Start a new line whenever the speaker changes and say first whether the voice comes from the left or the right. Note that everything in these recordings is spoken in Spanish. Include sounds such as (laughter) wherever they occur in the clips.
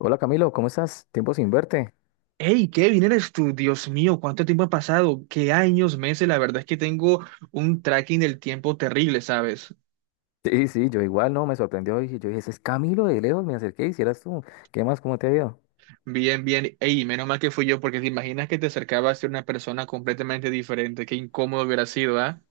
left: Hola Camilo, ¿cómo estás? Tiempo sin verte.
right: Hey, Kevin, eres tú, Dios mío, cuánto tiempo ha pasado, qué años, meses, la verdad es que tengo un tracking del tiempo terrible, ¿sabes?
left: Sí, yo igual, no, me sorprendió. Y yo dije, ese es Camilo de lejos, me acerqué, hicieras tú. ¿Qué más? ¿Cómo te ha ido?
right: Bien, bien, hey, menos mal que fui yo, porque te imaginas que te acercabas a ser una persona completamente diferente, qué incómodo hubiera sido, ¿ah?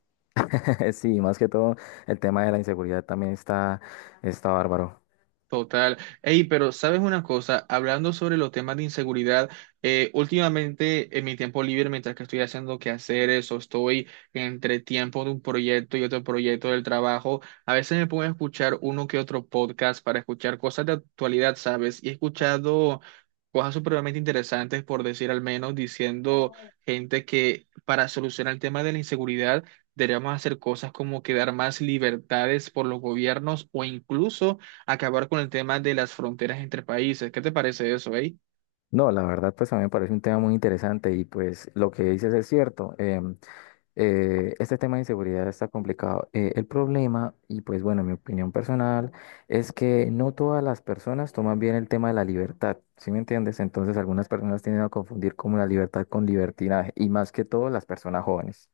left: (laughs) Sí, más que todo, el tema de la inseguridad también está bárbaro.
right: Total. Ey, pero sabes una cosa, hablando sobre los temas de inseguridad, últimamente en mi tiempo libre, mientras que estoy haciendo quehaceres o estoy entre tiempo de un proyecto y otro proyecto del trabajo, a veces me pongo a escuchar uno que otro podcast para escuchar cosas de actualidad, ¿sabes? Y he escuchado cosas supremamente interesantes, por decir al menos, diciendo gente que para solucionar el tema de la inseguridad deberíamos hacer cosas como que dar más libertades por los gobiernos o incluso acabar con el tema de las fronteras entre países. ¿Qué te parece eso, eh?
left: No, la verdad, pues a mí me parece un tema muy interesante y pues lo que dices es cierto. Este tema de inseguridad está complicado. El problema, y pues bueno, mi opinión personal, es que no todas las personas toman bien el tema de la libertad, ¿sí me entiendes? Entonces algunas personas tienden a confundir como la libertad con libertinaje, y más que todo las personas jóvenes.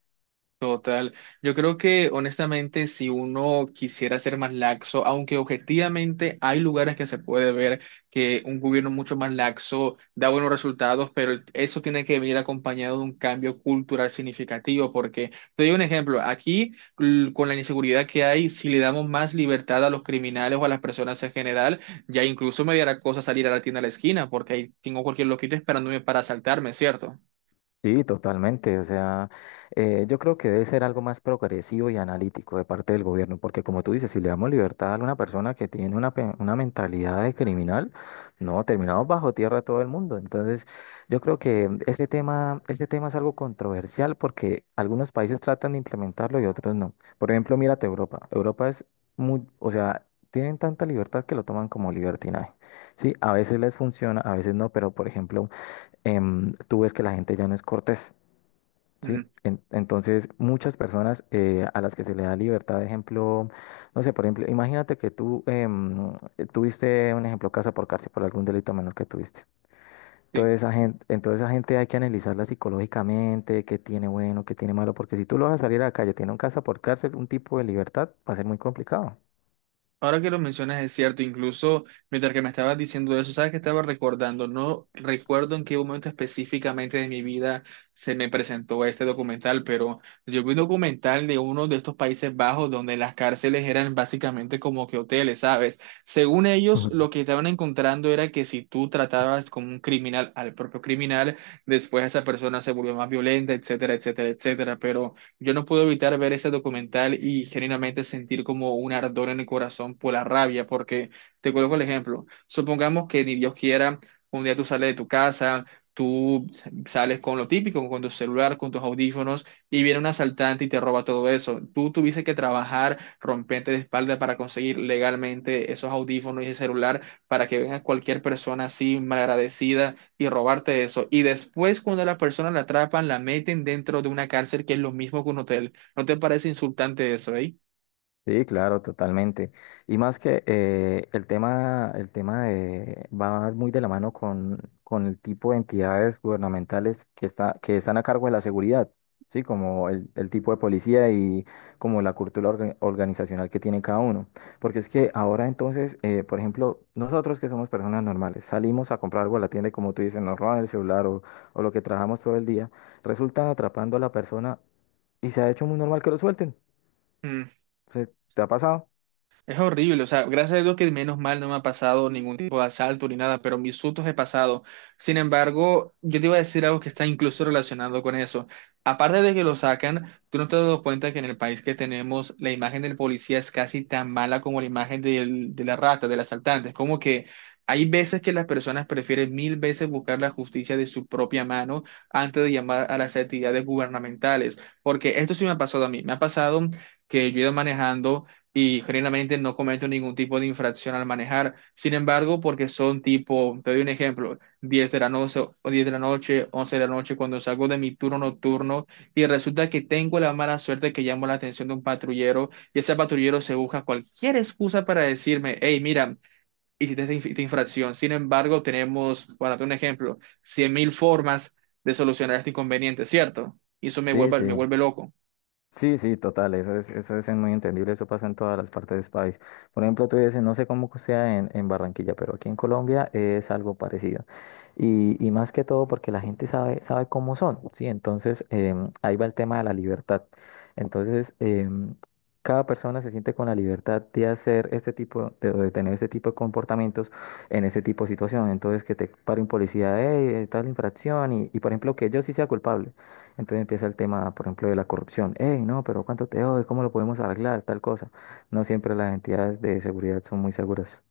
right: Total. Yo creo que honestamente si uno quisiera ser más laxo, aunque objetivamente hay lugares que se puede ver que un gobierno mucho más laxo da buenos resultados, pero eso tiene que venir acompañado de un cambio cultural significativo, porque te doy un ejemplo, con la inseguridad que hay, si le damos más libertad a los criminales o a las personas en general, ya incluso me dará cosa salir a la tienda de la esquina, porque ahí tengo cualquier loquito esperándome para asaltarme, ¿cierto?
left: Sí, totalmente. O sea, yo creo que debe ser algo más progresivo y analítico de parte del gobierno, porque como tú dices, si le damos libertad a una persona que tiene una, una mentalidad de criminal, no, terminamos bajo tierra todo el mundo. Entonces, yo creo que ese tema es algo controversial porque algunos países tratan de implementarlo y otros no. Por ejemplo, mírate Europa. Europa es muy, o sea, tienen tanta libertad que lo toman como libertinaje. Sí, a veces les funciona, a veces no, pero por ejemplo, tú ves que la gente ya no es cortés, ¿sí?
right: Mm.
left: Entonces, muchas personas a las que se le da libertad, de ejemplo, no sé, por ejemplo, imagínate que tú tuviste un ejemplo casa por cárcel por algún delito menor que tuviste.
right: Sí.
left: Entonces, esa gente hay que analizarla psicológicamente, qué tiene bueno, qué tiene malo, porque si tú lo vas a salir a la calle, tiene un casa por cárcel, un tipo de libertad, va a ser muy complicado.
right: Ahora que lo mencionas es cierto, incluso mientras que me estabas diciendo eso, sabes que estaba recordando, no recuerdo en qué momento específicamente de mi vida se me presentó este documental, pero yo vi un documental de uno de estos Países Bajos donde las cárceles eran básicamente como que hoteles, ¿sabes? Según ellos, lo que estaban encontrando era que si tú tratabas como un criminal al propio criminal, después esa persona se volvió más violenta, etcétera, etcétera, etcétera, pero... yo no puedo evitar ver ese documental y genuinamente sentir como un ardor en el corazón por la rabia, porque te coloco el ejemplo. Supongamos que ni Dios quiera, un día tú sales de tu casa, tú sales con lo típico, con tu celular, con tus audífonos, y viene un asaltante y te roba todo eso. Tú tuviste que trabajar, romperte de espalda para conseguir legalmente esos audífonos y ese celular para que venga cualquier persona así, malagradecida y robarte eso. Y después, cuando la persona la atrapan, la meten dentro de una cárcel que es lo mismo que un hotel. ¿No te parece insultante eso,
left: Sí, claro, totalmente. Y más que el tema, va muy de la mano con el tipo de entidades gubernamentales que que están a cargo de la seguridad, sí, como el tipo de policía y como la cultura organizacional que tiene cada uno. Porque es que ahora entonces, por ejemplo, nosotros que somos personas normales, salimos a comprar algo a la tienda y como tú dices, nos roban el celular o lo que trabajamos todo el día, resultan atrapando a la persona y se ha hecho muy normal que lo suelten.
right: eh?
left: O sea, ¿te ha pasado?
right: Es horrible, o sea, gracias a Dios que menos mal no me ha pasado ningún tipo de asalto ni nada, pero mis sustos he pasado. Sin embargo, yo te iba a decir algo que está incluso relacionado con eso. Aparte de que lo sacan, tú no te has dado cuenta que en el país que tenemos la imagen del policía es casi tan mala como la imagen de la rata, del asaltante. Es como que hay veces que las personas prefieren mil veces buscar la justicia de su propia mano antes de llamar a las entidades gubernamentales, porque esto sí me ha pasado a mí, me ha pasado que yo he ido manejando y generalmente no cometo ningún tipo de infracción al manejar. Sin embargo, porque son tipo, te doy un ejemplo, 10 de la noche, o 10 de la noche, 11 de la noche, cuando salgo de mi turno nocturno y resulta que tengo la mala suerte que llamo la atención de un patrullero y ese patrullero se busca cualquier excusa para decirme, hey, mira, hiciste esta infracción. Sin embargo, tenemos, para darte un ejemplo, 100.000 formas de solucionar este inconveniente, ¿cierto? Y eso
left: Sí, sí,
right: me vuelve loco.
left: sí, sí, total, eso es muy entendible, eso pasa en todas las partes de ese país. Por ejemplo, tú dices, no sé cómo sea en Barranquilla, pero aquí en Colombia es algo parecido. Y más que todo porque la gente sabe, sabe cómo son, ¿sí? Entonces, ahí va el tema de la libertad. Entonces, cada persona se siente con la libertad de hacer este tipo, de tener este tipo de comportamientos en ese tipo de situación. Entonces, que te pare un policía, hey, tal infracción, y por ejemplo, que yo sí sea culpable. Entonces empieza el tema, por ejemplo, de la corrupción. Hey, no, pero ¿cuánto te doy? ¿Cómo lo podemos arreglar? Tal cosa. No siempre las entidades de seguridad son muy seguras.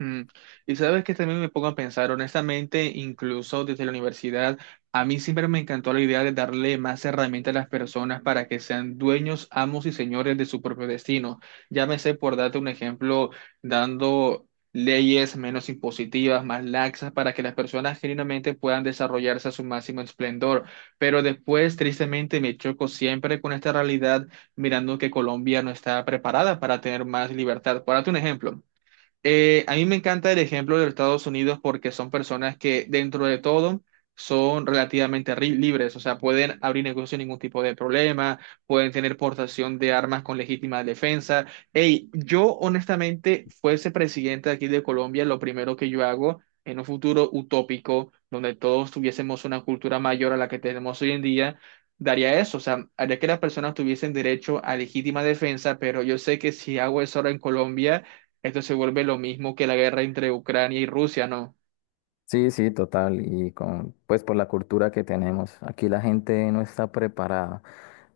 right: Mm, Y sabes que también me pongo a pensar, honestamente, incluso desde la universidad, a mí siempre me encantó la idea de darle más herramientas a las personas para que sean dueños, amos y señores de su propio destino. Llámese, por darte un ejemplo, dando leyes menos impositivas, más laxas, para que las personas genuinamente puedan desarrollarse a su máximo esplendor. Pero después, tristemente, me choco siempre con esta realidad, mirando que Colombia no está preparada para tener más libertad. Por darte un ejemplo. A mí me encanta el ejemplo de los Estados Unidos porque son personas que dentro de todo son libres, o sea, pueden abrir negocios sin ningún tipo de problema, pueden tener portación de armas con legítima defensa. Hey, yo honestamente fuese presidente aquí de Colombia, lo primero que yo hago en un futuro utópico donde todos tuviésemos una cultura mayor a la que tenemos hoy en día, daría eso, o sea, haría que las personas tuviesen derecho a legítima defensa, pero yo sé que si hago eso ahora en Colombia esto se vuelve lo mismo que la guerra entre Ucrania y Rusia, ¿no?
left: Sí, total. Y con, pues por la cultura que tenemos. Aquí la gente no está preparada.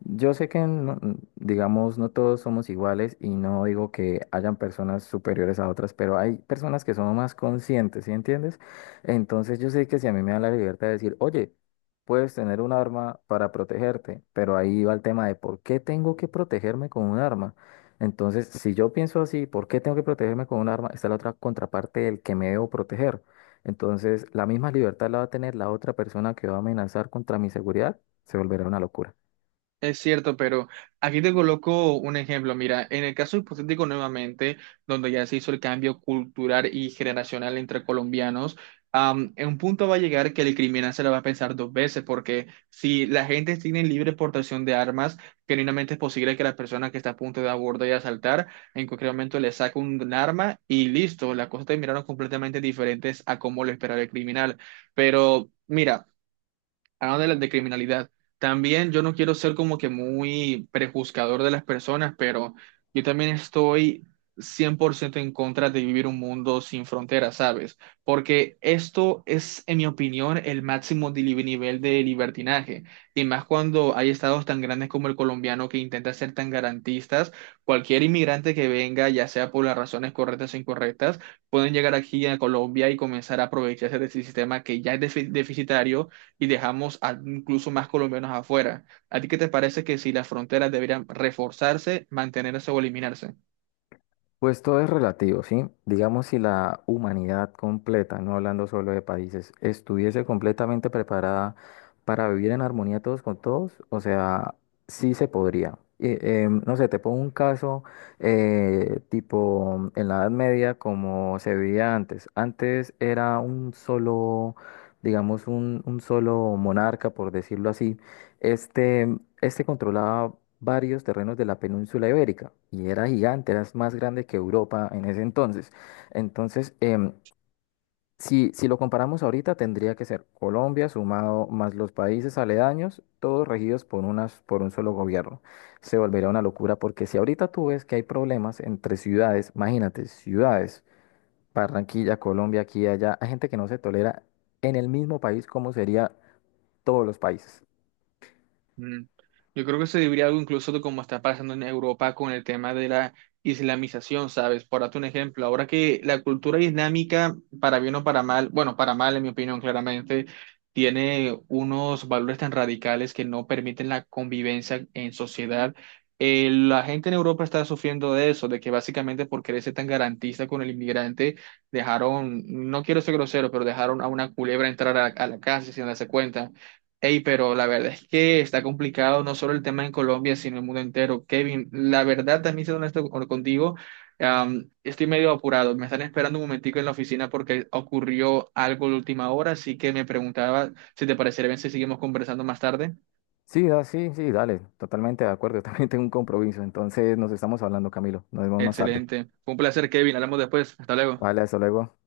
left: Yo sé que, no, digamos, no todos somos iguales y no digo que hayan personas superiores a otras, pero hay personas que son más conscientes, ¿sí entiendes? Entonces yo sé que si a mí me dan la libertad de decir, oye, puedes tener un arma para protegerte, pero ahí va el tema de por qué tengo que protegerme con un arma. Entonces, si yo pienso así, ¿por qué tengo que protegerme con un arma? Está la otra contraparte del que me debo proteger. Entonces, la misma libertad la va a tener la otra persona que va a amenazar contra mi seguridad, se volverá una locura.
right: Es cierto, pero aquí te coloco un ejemplo. Mira, en el caso hipotético nuevamente, donde ya se hizo el cambio cultural y generacional entre colombianos, en un punto va a llegar que el criminal se lo va a pensar dos veces, porque si la gente tiene libre portación de armas, genuinamente es posible que la persona que está a punto de abordar y asaltar, en cualquier momento le saque un arma y listo, las cosas terminaron completamente diferentes a como lo esperaba el criminal. Pero... mira, de criminalidad, también yo no quiero ser como que muy prejuzgador de las personas, pero yo también estoy 100% en contra de vivir un mundo sin fronteras, ¿sabes? Porque esto es, en mi opinión, el máximo nivel de libertinaje. Y más cuando hay estados tan grandes como el colombiano que intenta ser tan garantistas, cualquier inmigrante que venga, ya sea por las razones correctas o incorrectas, pueden llegar aquí a Colombia y comenzar a aprovecharse de ese sistema que ya es deficitario y incluso más colombianos afuera. ¿A ti qué te parece que si las fronteras deberían reforzarse, mantenerse o eliminarse?
left: Pues todo es relativo, ¿sí? Digamos, si la humanidad completa, no hablando solo de países, estuviese completamente preparada para vivir en armonía todos con todos, o sea, sí se podría. Y, no sé, te pongo un caso tipo en la Edad Media como se vivía antes. Antes era un solo, digamos, un solo monarca, por decirlo así. Este, este controlaba varios terrenos de la península ibérica y era gigante, era más grande que Europa en ese entonces. Entonces, si lo comparamos ahorita, tendría que ser Colombia sumado más los países aledaños, todos regidos por unas, por un solo gobierno. Se volvería una locura porque si ahorita tú ves que hay problemas entre ciudades, imagínate, ciudades, Barranquilla, Colombia, aquí y allá, hay gente que no se tolera en el mismo país como sería todos los países.
right: Mm. Yo creo que se debería algo incluso de cómo está pasando en Europa con el tema de la islamización, ¿sabes? Por darte un ejemplo, ahora que la cultura islámica, para bien o para mal, bueno, para mal en mi opinión claramente, tiene unos valores tan radicales que no permiten la convivencia en sociedad. La gente en Europa está sufriendo de eso, de que básicamente por querer ser tan garantista con el inmigrante, dejaron, no quiero ser grosero, pero dejaron a una culebra entrar a la casa sin darse cuenta. Ey, pero la verdad es que está complicado no solo el tema en Colombia, sino el mundo entero. Kevin, la verdad también siendo honesto contigo, estoy medio apurado. Me están esperando un momentico en la oficina porque ocurrió algo de última hora, así que me preguntaba si te parecería bien si seguimos conversando más tarde.
left: Sí, sí, dale, totalmente de acuerdo. (laughs) Yo también tengo un compromiso, entonces nos estamos hablando, Camilo. Nos vemos más tarde.
right: Excelente. Fue un placer, Kevin. Hablamos después. Hasta luego.
left: Vale, hasta luego.